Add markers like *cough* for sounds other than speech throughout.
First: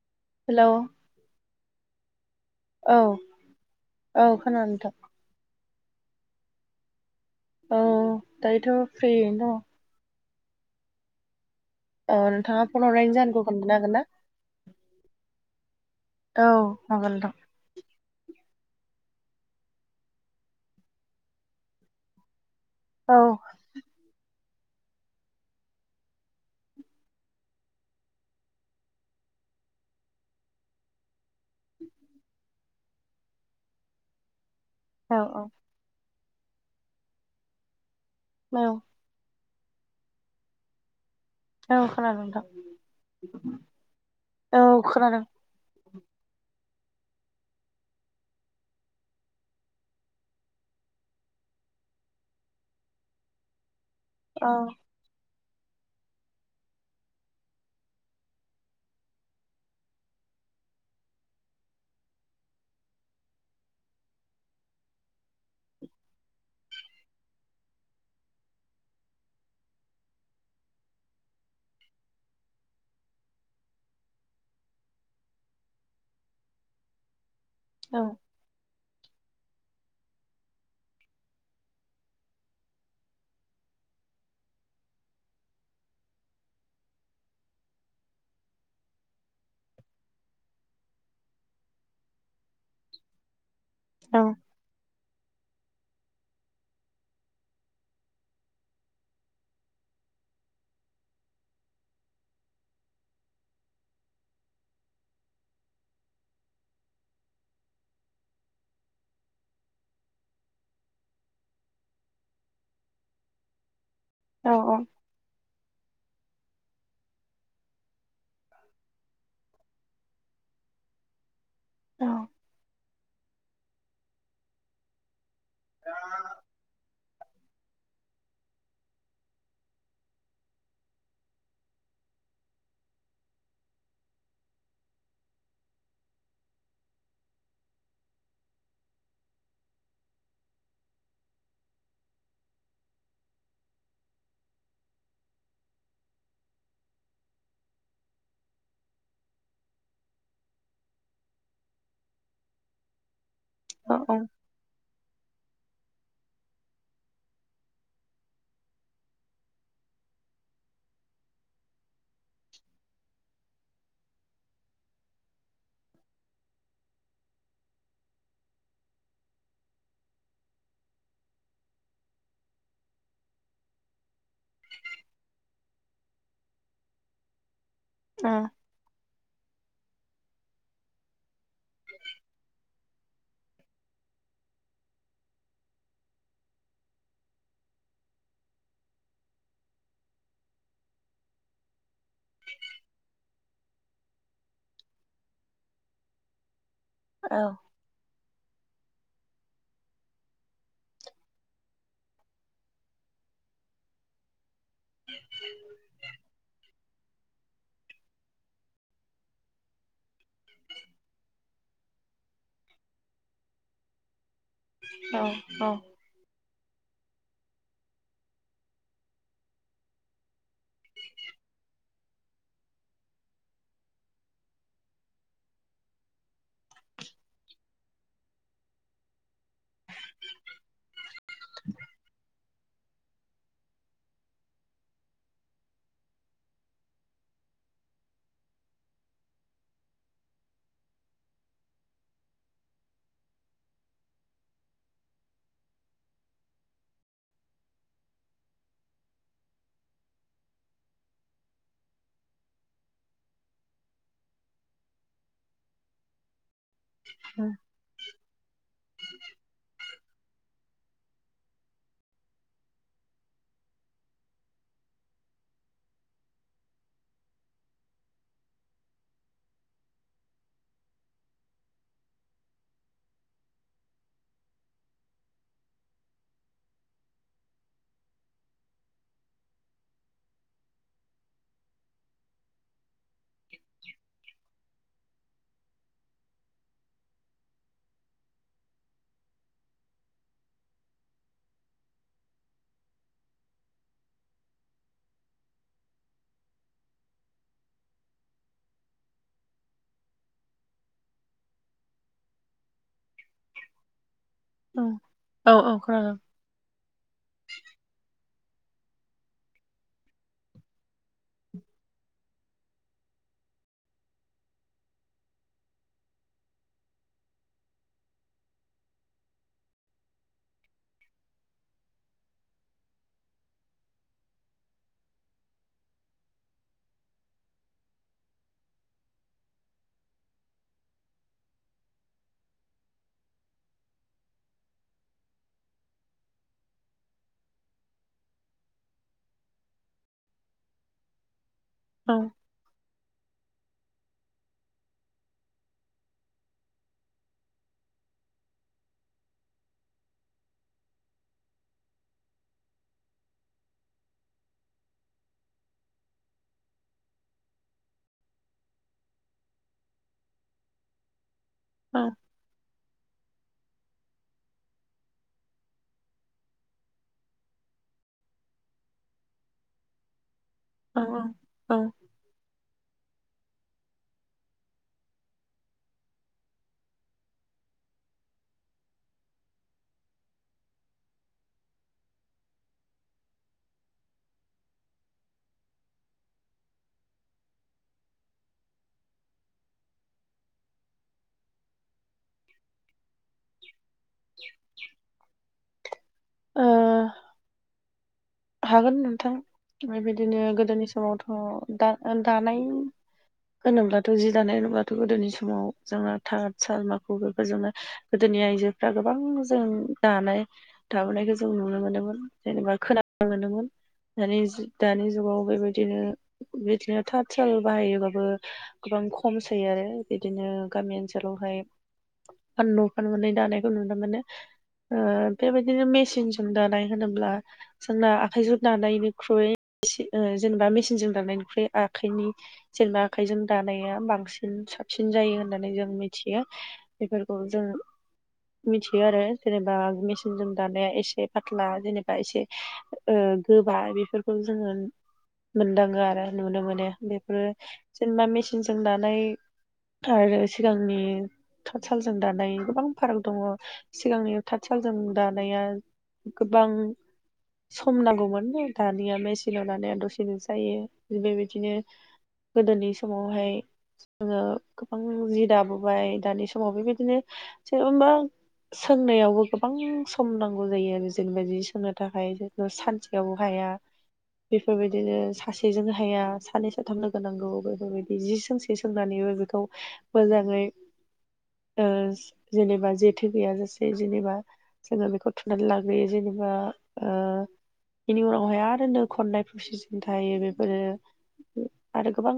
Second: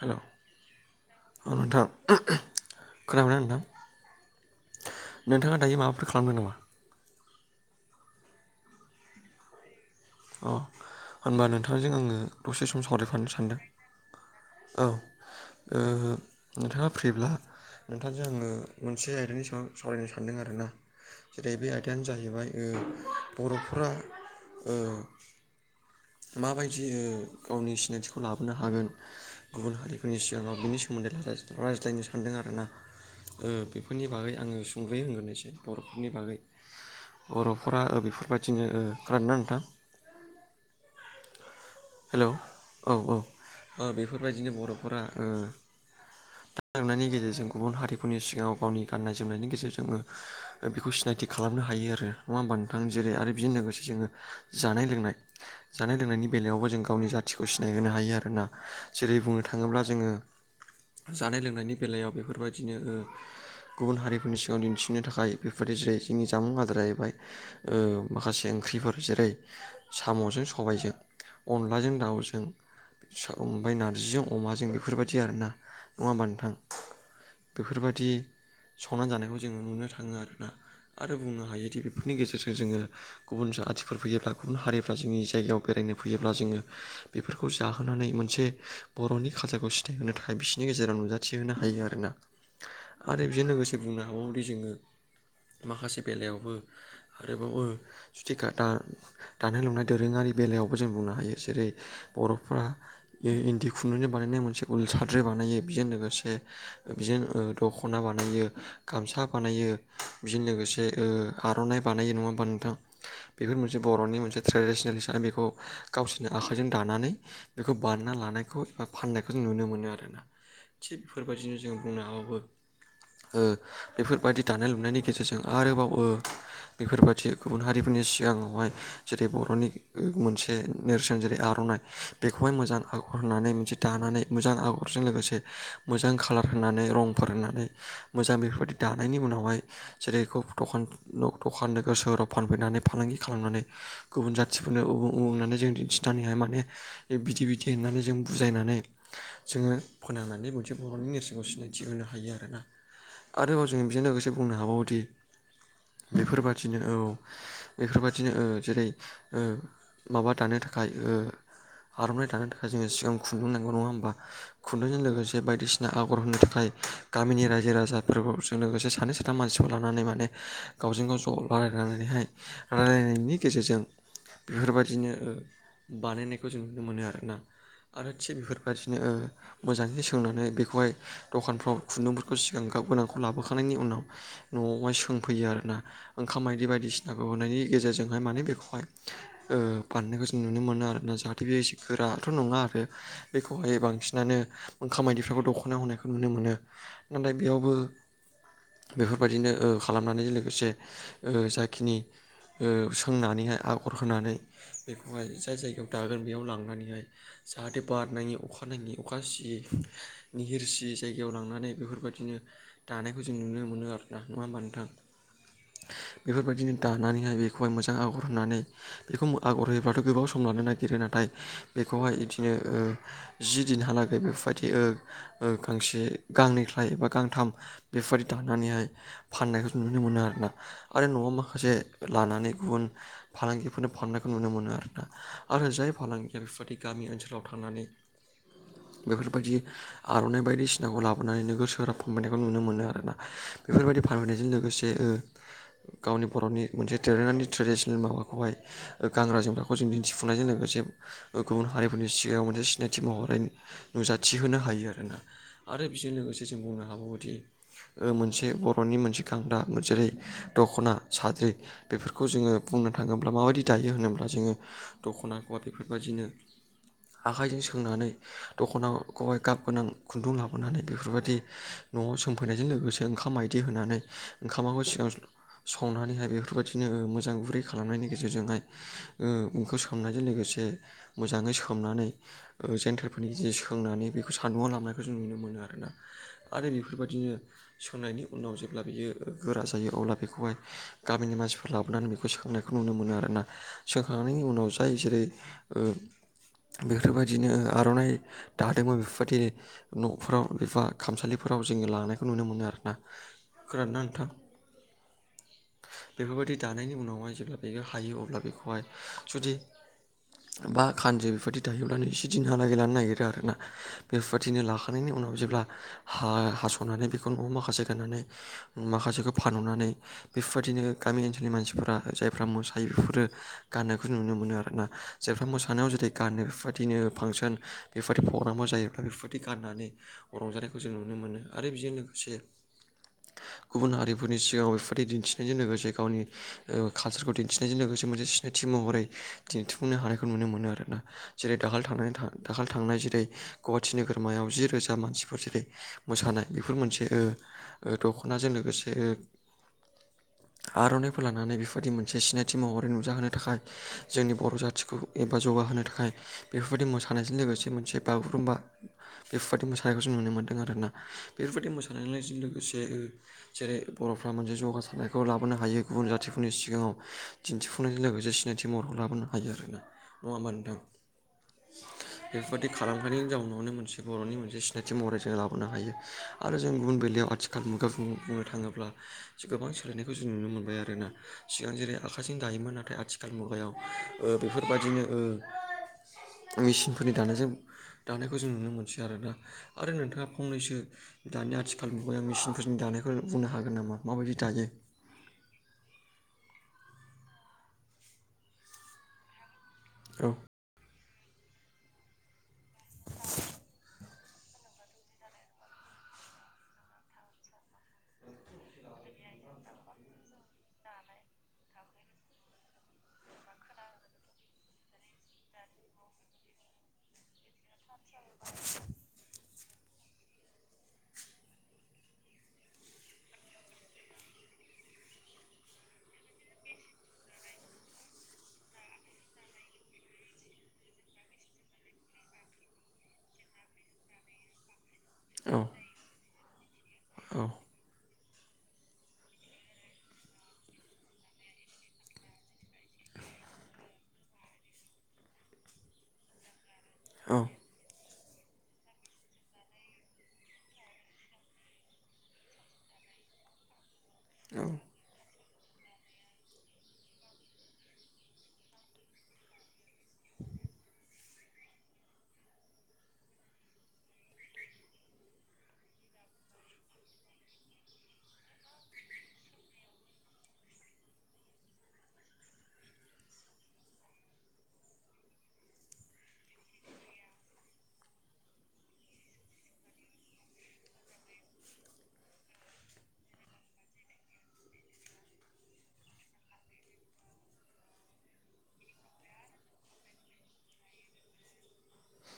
हेल' hello आ नोंथां औ खोनाबाय ना नोंथां औ खोनादों नोंथां नोंथाङा दायो माबाफोर खालामदों नामा औ दायोथ' फ्रियैनो दङ अ होनबा नोंथांजों आङो दङ औ नोंथाङा दसे सम फन हरनायनि सावरायफानो जाहोनखौ सानदों खोन्थानो औ ओ नोंथाङा हागोन फ्रिब्ला ना नोंथांजों आङो मोनसे आयदानि सायाव सावरायनो सानदों आरो ना जेरै बे आयदायानो जाहैबाय ओ औ बर'फोरा ओ माबायदि गावनि सिनायथिखौ लाबोनो हागोन गुबुन हारिफोरनि सिगाङाव बिनि सोमोन्दै रायज्लायनो सानदों आरोना उम बेफोरनि बागै आङो खुगायो *unintelligible* हागोन होनग्रोनोसै बर'फोरनि बागै बर'फोरा नोंथां औ बेफोरबायदिनो ओ खोनादों ना नोंथां औ खोनादों हेलौ नोंथां औ औ ओ बेफोरबायदिनो औ बर'फोरा खोनादों ओ जानाय लोंनायनि गेजेरजों गुबुन हारिफोरनि सिगाङाव गावनि गाननाय जोमनायनि गेजेरजोंबो बेखौ सिनायथि खालामनो हायो आरो नङा होमबा नोंथां जेरै आरो बेजों लोगोसे जोङो औ जानाय लोंनाय जानाय लोंनायनि बेलायावबो जों गावनि जाथिखौ सिनायहोनो हायो आरोना जेरै बुंनो थाङोब्ला जोङो जानाय लोंनायनि बेलायाव बेफोरबायदिनो ओ गुबुन हारिफोरनि सिगाङाव दिन्थिनो थाखाय बेफोरदि जेरै जोंनि जामुं आदारा जाहैबाय ओ माखासे ओंख्रिफोर जेरै साम'जों सबायजों अनलाजों दाउजों *unintelligible* ओमफ्राय नारजिजों अमाजों बेफोरबायदि आरोना नङा होमबा नोंथां औ बेफोरबायदि संनानै जानायखौ जोङो नुनो थाङो आरोना आरो बुंनो हायोदि बेफोरनि गेजेरजों जोङो गुबुन जाथिफोर फैयोब्ला गुबुन हारिफ्रा जोंनि जायगायाव बेरायनो फैयोब्ला जोङो बेफोरखौ जाहोनानै मोनसे बर'नि कालसारखौ सिथायहोनो थाखाय बिसोरनि गेजेराव नुजा थिहोनो हायो आरोना आरो बेजों लोगोसे बुंनो औ हाबावोदि जोङो माखासे बेलायावबो आरोबावो सुथिखा दानाय लुनाय दोरोङारि बेलायाव जों बुंनो हायो जेरै बर'फ्रा इन्दि खुन्दुंनि बानायनाय मोनसे उल साद्रि बानायो बेजों लोगोसे बिजों ओ दख'ना बानायो गामसा बानायो बिजोंनो लोगोसे आर'नाइ बानायो नङा होमबा नोंथां बेफोर मोनसे बर'नि मोनसे औ ट्रेडिसनेल हिसाबै बेखौ गावसोरनि आखाइजों दानानै बेखौ बानायना लानायखौ एबा फाननायखौ जों नुनो मोनो आरोना थिग बेफोरबायदिनो जों बुंनो औ हाबाबो बेफोरबायदि दानाय लुनायनि गेजेरजों जों आरोबावो बेफोरबादि गुबुन हारिफोरनि सिगाङावहाय जेरै बर'नि मोनसे नेरसोन जेरै आर'नाइ बेखौहाय मोजां आगर होननानै मोनसे दानानै मोजां आगरजों लोगोसे मोजां खाालार होनानै रंफोर होनानै मोजां बेफोरबायदि दानायनि उनावहाय जेरै दखान दखान नोगोर सोहोराव फानफैनानै फालांगि खालामनानै गुबुन जाथिफोरनो *unintelligible* उमुक होननानै जों दिन्थिनानैाय माने बिदि बिदि होननानै जों बुजायनानै जोङो फोनांनानै मोनसे बर'नि नेरसोनखौ सिनायथि होनो हायो आरोना आरो जों औ बेजों खोनादों औ लोगोसे बुंनो हाबावोदि बेफोरबादिनो औ बेफोरबादिनो औ जेरै माबा दानो थाखाय आर'नाइ दानो थाखाय जोङो सिगां खुन्दुं नांगौ नङा होमबा खुन्दुंजों लोगोसे बायदिसिना आगर होनो थाखाय गामिनि रायजो राजाफोरखौ जों लोगोसे सानै साथाम मानसिखौ लानानै माने गावजों गाव ज' लारायलायनानैहाइ रायलायनायनि गेजेरजों बेफोरबायदि नो बानायनायखौ जों नुनो मोनो आरोना आरो औ थिग बेफोर बेफोरबादिनो मोजाङै सोंनानै बेखौहाय दखानफ्राव खुन्दुंफोरखौ सिगां गाब गोनांखौ लाबोखांनायनि उनाव न'आवहाय सोंफैयो आरोना ओंखाम मायदि बायदिसिनाखौ होननायनि गेजेरजोंहाय माने बेखौहाय बानानायखौ जों नुनो मोनो आरोना जाहाथे बे एसे गोराथ' नङा आरो बेखौ खौहाय बांसिनानो ओंखाम मायदिफोरखौ दख'नायाव होनायखौ नुनो मोनो नाथाय बेयावबो बेफोरबायदिनो खालामनानै लोगोसे जाखिनि सोंनानैहाय आगर होनानै बेखौहाय जाय जायगायाव दागोन बेयाव लांनानैहाय जाहाथे बार नाङि अखा नाङै अखा सियै निहिरसियै जायगायाव लांनानै बेफोरबायदिनो दानायखौ जों नुनो मोनो आरोना नङा होमबा नों औ-औ बेफोरबायदिनो दानानैहाय बेखौहाय मोजां आगर होनानै बेखौ आगर होयोबाथ' गोबाव सम लानो नागिरो नाथाय बेखौहाय बिदिनो जि दिनहालागै बेफोरबायदि ओ गांसे गांनैख्लाय एबा गांथाम बेफोरदि दानानैहाय फाननायखौ नुनो मोनो आरोना आरो न'आव माखासे लानानै गुबुन फालांगि बेफोरनो फाननायखौ नुनो मोनो आरोना आरो जाय फालांगिया बेफोरबायादि गामि ओनसोलाव थांनानै बेफोरबायदि आर'नाइ बायदिसिनाखौ लाबोनानै नोगोर सोहोराव फानबोनायखौ नुनो मोनो आरोना बेफोरबायदि फानबोयनायजों लोगोसे जे ओ गावनि बर'नि मोनसे देरोङानि ट्रेडिसनेल माबाखौहाय गान्रा जोमग्राखौ जों दिन्थिफुंनायजों लोगोसे गुबुन हारिफोरनि सिगाङाव मोनसे सिनायथि महरै नुजाथि होनो हायो आरोना आरो बेजों लोगोसे जों बुंनो हाबावोदि मोनसे बर'नि मोनसे खांदा जेरै दख'ना साद्रि बेफोरखौ जोङो बुंनो थाङो माबायदि दायो होनोब्ला जोङो दख'नाखौहाय बेफोर बायदिनो आखाइजों सोंनानै दख'नाव गाब गोनां खुन्दुं लाबोनानै बेफोरबायदि न'आव सोमफैनायजों लोगोसे ओंखाम मायदि होनानै ओंखामाखौ सिगां संनानैहाय बेफोरबायदिनो मोजां गुरै खालामनायनि गेजेर गेजेरजोंहाय ओंखाम सोमनायजों लोगोसे मोजाङै सोमनानै जेन्थेरफोरनि जि सोंनानै बेखौ सान्दुंआव लनायखौ जों नुनो मोनो आरोना आरो बेफोरबायदिनो सोंनायनि उनाव जेब्ला बियो गोरा जायो अब्ला बेखौहाय गामिनि मानसिफोर लाबोनानै बेखौ सोंनायखौ नुनो मोनो मोनो आरोना सोंखांनायनि उनाव जाय जेरै बेफोरबायदिनो आर'नाइ दादोंमोन बेफोरबायदि न'फोराव एबा खामसालिफोराव जोङो लांनायखौ नुनो मोनो आरोना खोनादोंना नोंथां औ-औ-औ खोनादों बेफोरबायदि दानायनि उनावहाय जेब्ला बेयो हायो अब्ला बेखौहाय जुदि बा खानजो बेफोरबायदि दायोब्लानो एसे दिनहालागै लानो नागिरो आरोना बेफोरबायदिनो लाखांनायनि उनाव जेब्ला हा हास'नानै बेखौ न'आव माखासे गाननानै माखासेखौ फानहनानै बेफोरबायदिनो गामि ओनसोलनि मानसिफोरा जाय जफ्रा मोसायो बेफोरो गाननायखौ नुनो मोनो आरोना जेफाम मोसानायाव जेरै गानो बेबायदिनो फांसन बेफोरबायदि प्रग्रामाव जायोब्ला बेफोरदि गाननानै रंजानायखौ जों नुनो मोनो आरो बेजों लोगोसे गुबुन हारिफोरनि सिगाङाव बेफोरदि दिन्थिनायजों लोगोसे गावनि ओ कालसारखौ दिन्थिनायजों लोगोसे मोनसे सिनायथि महरै दिन्थिफुंनो हानायखौ नुनो मोनो आरोना जेरै दाखालि थां थां दाखालि थांनाय जेरै गुवाहाटि नोगोरमायाव जि रोजा मानसिफोर जेरै मोसानाय बेफोर मोनसे ओ दख'नाजों लोगोसे ओ आर'नाइफोर लानानै बेफोरदि मोनसे सिनायथि महरै नुजाहोनो थाखाय जोंनि बर' जाथिखौ एबा जौगाहोनो थाखाय बेफोरबायदि मोसानायजों लोगोसे मोनसे बागुरुम्बा बेफोरबायदि मोसानायखौ जों नुनो मोन्दों आरोना बेफोरबायदि मोसानायजों लोगोसे जेरै बर'फ्रा मोनसे जौगासारनायखौ लाबोनो हायो गुबुन जाथि फोरनि सिगाङाव दिन्थिफुंनायजों लोगोसे सिनायथि महरखौ लाबोनो हायो आरोना नङा होमबा नोंथां औ औ औ बेफोरबाददि खालामफनायनि जाउनावनो मोनसे बर'नि मोनसे सिनायथि महरै जों लाबोनो हायो आरो जों गुबुन बेलायाव आथि मुगा बुंनो थाङोब्ला गोबां सोलायनायखौ जों नुनो मोनबाय आरोना सिगां जेरै आखाइजों दायोमोन नाथाय आथिखाल मुगायाव ओ बेफोरबायदिनो ओ मेचिनफोरनि दानायजों दानायखौ जों नुनो मोनसै आरो दा आरो नोंथाङा फंनैसो दानि आथिखाल नुबाय मेसिनफोरनि दानाय फोर बुंनो हागोन नामा माबायदि दायो ओ हागोन नोंथां औ बेबायदिनो गोदोनि समावथ' दा दानाय होनोब्लाथ' जि दानाय होनोब्लाथ' गोदोनि समाव जोंङो थाथ साल मााखु बेफोर जोंनो गोदोनि आइजोफ्रा गोबां जों दानाय दाबोनायखौ जों नुनो मोनदोंमोन जेनेबा खोनानो मोनदोंमोन दानि दानि जुगाव बेबायदिनो बिदिनो थाथ साल बाहायोबा बो गोबां खमसै आरो बिदिनो गामि ओनसोलावहाय *unintelligible* मोननै दानायखौ नुनो मोनो ओ बेबायदिनो मेसिनजों दानाय होनोब्ला जोंना आखाइजों दानायनिख्रुइ जेनेबा मेसिनजों दानायनिख्रुइ आखाइनि जेनबा आखाइजों दानाया बांसिन साबसिन जायो औ होननानै जों मि थियो बेफोरखौ औ जों मिथियो आरो जेनेबा मेसिनजों दानाया एसे फाथ्ला जेनेबा एसे ओ गोबा बेफोरखौ जोङो मोनदाङो आरो नुनो मोनो औ बेफोरो जेनेबा मेचिनजों दानाय आरो सिगांनि थात सालजों दानाय गोबां फाराग दङ सिगांनि थाथ सालजों दानाया गोबां सम नांगौमोन दानिया मेसिनाव दानाया दसेनो जायो बेबायदिनो गोदोनि समावहाय जोङो गोबां जि दाबोबाय दानि स समाव बेबायदिनो जेनबा सोंनायावबो गोबां सम नांगौ जायो आरो जेनेबा जि सोंनो थाखाय बेफोरखौ सानसेयावबो हाया बेफोरबायदिनो सासेजोंनो हाया सानै साथाम लोगो नांगौ बेफोरबायदि जि सोंसे सोंनानैबो खौ मोजाङै ओ जेनेबा जेथो गैयाजासे जेनेबा जोङो बेखौ थुनानै लाग्रोयो जेनेबा ओ बेनि उनावहाय आरो नो खननाय फ्रसिसिं थायो बेफोरो आरो गोबां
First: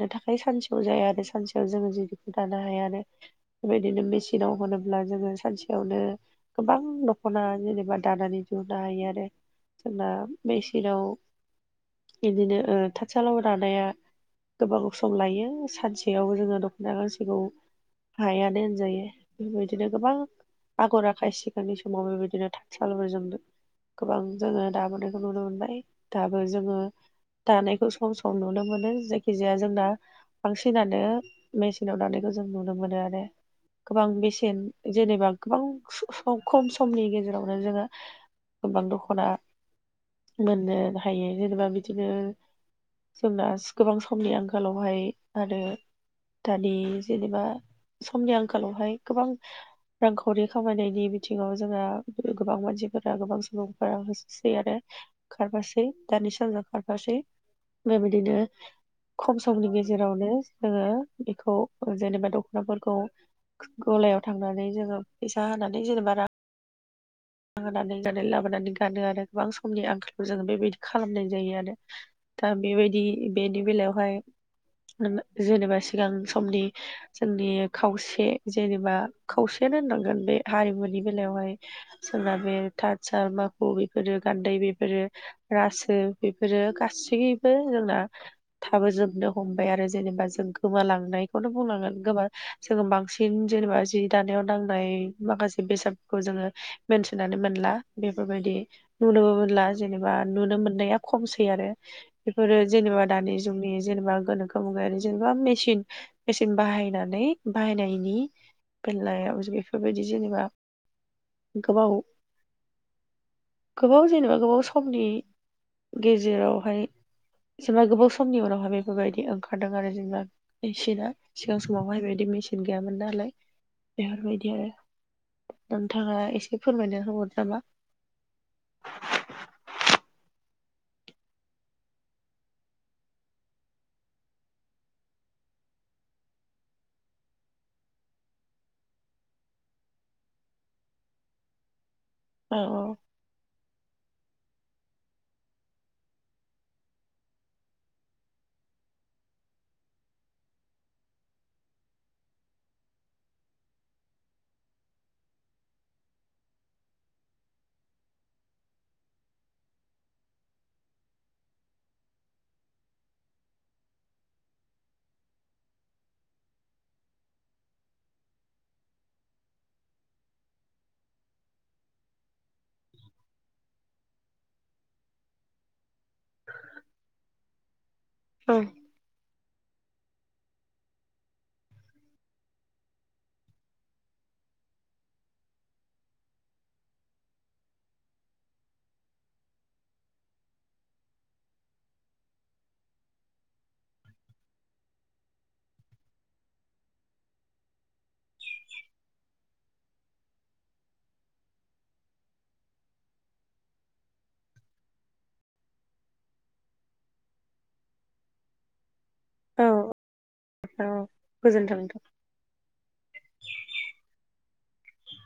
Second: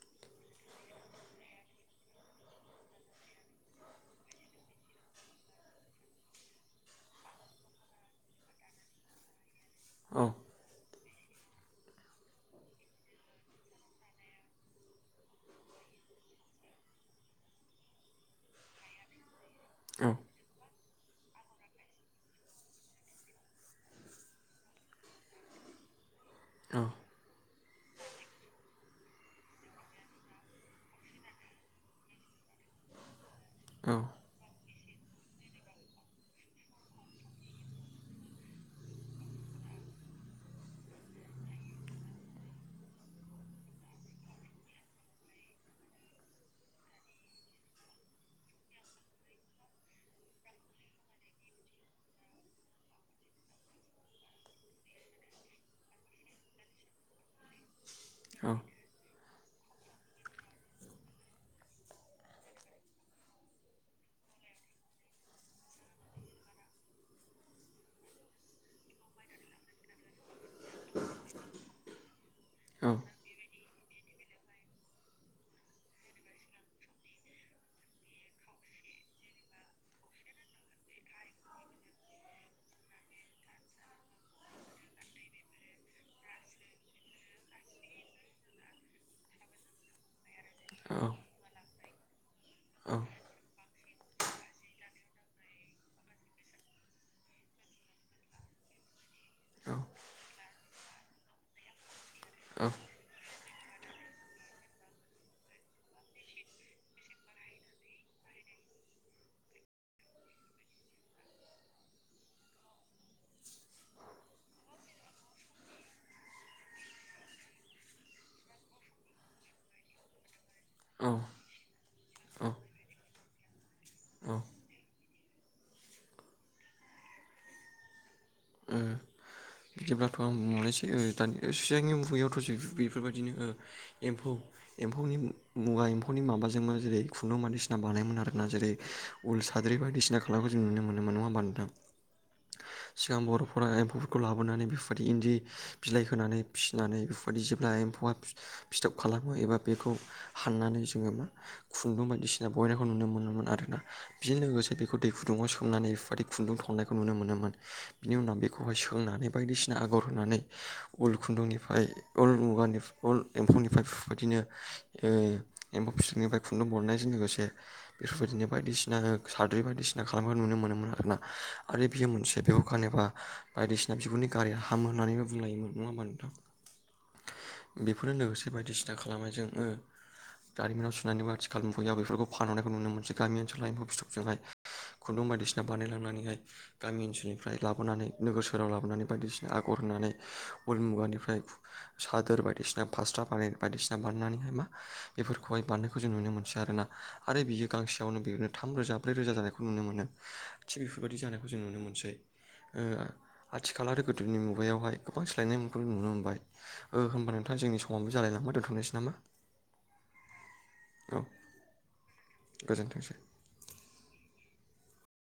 दङ थाखाय सानसेयाव जाया आरो सानसेयाव जोङो दानो हाया आरो बेबायदिनो मेसिनाव होनोब्ला जोङो सानसेयावनो गोबां द खना जेनेबा दानानै नुनो हायो आरो जोंना औ मेसिनाव बिदिनो ओ थार सालाव दानाया गोबां सम लायो सानसेयाव जोङो दख'ना गांसेखौ हायानो होनजायो बेबायदिनो गोबां आगर आखाय सिगांनि सिगांनि समाव समाव बेबायदिनो थाथसाल जों गोबां जोङो दाबोनायखौ नुनो मोनबाय दाबो औ जोङो दानायखौ सम सम नुनो मोनो जायखि जाया जोंना बांसिनानो मेसिनाव दानायखौ जों नुनो मोनो आरो गोबां बेसेन जेनेबा गोबां स *unintelligible* सम खम समनि गेजेरावनो जोङो गोबां दख'ना मोननो हायो जेनेबा बिदिनो जोंना गोबां समनि आंखालावहाय आरो दानि जेनेबा समनि आंखालावहाय गोबां रांखावरि खामायनायनि बिथिङाव जोङो गोबां मानसिफोरा गोबां सुबुंफोरा होसै आरो खारफासै दानि सामजों खारफासै बेबायदिनो खम समनि गेजेरावनो जोङो बेखौ जेनेबा दख'नाफोरखौ गलायाव थांनानै जोङो फैसा होनानै जेनेबा रां होनानै लाबोनानै गानो आरो गोबां समनि आंखाल जोङो बेबायदि खालामनाय जायो आरो दा बेबायदि बेनि बेलायावहाय जेनेबा सिगां समनि जोंनि खावसे जेनेबा खावसेयानो होननांगोन बे हारिमुनि बेलायावहाय जोंना बे थाथ साल माखु बेफोरो गानदै बेफोरो रासो बेफोरो गासैबो जोंना थाबोजोबनो हमबाय आरो जेनेबा जों औ गोमालांनायखौनो बुंनांगोन गोबा जोङो औ बांसिन जेनेबा जि दानायाव नांनाय माखासे बेसादफोरखौ जोङो मोनथिनानै मोनला बेफोरबायदि नुनोबो मोनला औ जेनेबा नुनो मोननाया खमसै आरो बेफोरो जेनेबा दानि जोंनि जेनेबा गोनोखो मुगायारि जेनेबा मेसिन मेचिन बाहायनानै बाहायनायनि बेलायाव बेफोरबायदि जेनेबा गोबाव गोबाव जेनेबा गोबाव समनि गेजेरावहाय जेनेबा गोबाव समनि उनावहाय बेफोरबायदि ओंखारदों आरो जेनेबा औ मेसिना सिगां समावहाय बेबायदि औ मेचिन गैयामोन नालाय ओ बेफोरबायदि आरो नोंथाङा एसे फोरमायना होबावदो नामा उम ओ बिदिब्लाथ' आं मोननोसै दानि सिगांनि मुगायावथ' जि बेफोरबायदिनो एम्फौ एम्फौनि मुवा एम्फौनि माबाजोंबो जेरै खुन्दुं बायदिसिना बानायोमोन आरोना जेरै उल साद्रि बायदिसिना खालामखौ जों नुनो मोनोमोन नङा होमबा नोंथां औ औ सिगां बर' एम्फौफोरखौ लाबोनानै बेफोरबायदि इन्दि बिलाइ होनानै फिसिनानै बेफोरबायदि जेब्ला एम्फौआ फिथाब खालामो एबा बेखौ हाननानै जोङो मा खुन्दुं बायदिसिना बहनायखौ नुनो मोनोमोन आरोना बेजों लोगोसे बेखौ दै गुदुङाव सोमनानै बेफोरबायदि खुन्दुं दिहोननायखौ नुनो मोनोमोन बिनि उनाव बेखौहाय सोंनानै बायदिसिना आगर होनानै उल खुन्दुंनिफ्राय उल मुगानि उल एम्फौनिफ्राय बेबायदिनो एम्फौ फिथौनिफ्राय खुन्दुं बरनायजों लोगोसे बेफोरबायदिनो बायदिसिना साद्रि बायदिसिना खालामनाय नुनो मोनोमोन आरोना आरो बियो मोनसे बेयाव दखान *unintelligible* एबा बायदिसिना बिगुरनि गाराया हामो होननानैबो बुंलायोमोन नङा होमबा नोंथां बेफोरनो लोगोसे औ बायदिसिना खालामनायजों दारिमिनाव सुनानैबो आथिखाल मुगायाव बेफोरखौ फानहरनाय नुनो मोनसै गामि ओनसोलाव फिथोबजों हाय खुन्दुं बायदिसिना बानायलांनानैहाय गामि ओनसोलनिफ्राय ओमफ्राय लाबोनानै नोगोर सहाव लाबोनानै बायदिसिना आगर होनानै उल मुगानिफ्राय सादोर बायदिसिना फासट्रा बानाय बायदिसिना बानायनानैहाय मा बेफोरखौहाय बारनायखौ जों नुनो मोनसै आरोना आरो बियो गांसेयावनो बेनो थाम रोजा ब्रै रोजा जानायखौ नुनो मोनो थिग बेफोरबायदि जानायखौ जों नुनो मोनसै। आथिखाल आरो गोदोनि मुगायावहाय गोबां सोलायनायफोरखौ नुनो मोनबाय ओ होमबा नोंथां जोंनि समावनो जालाय नङा दोनथनोसै नामा। औ औ गोजोन्थों गोजोन्थोंसै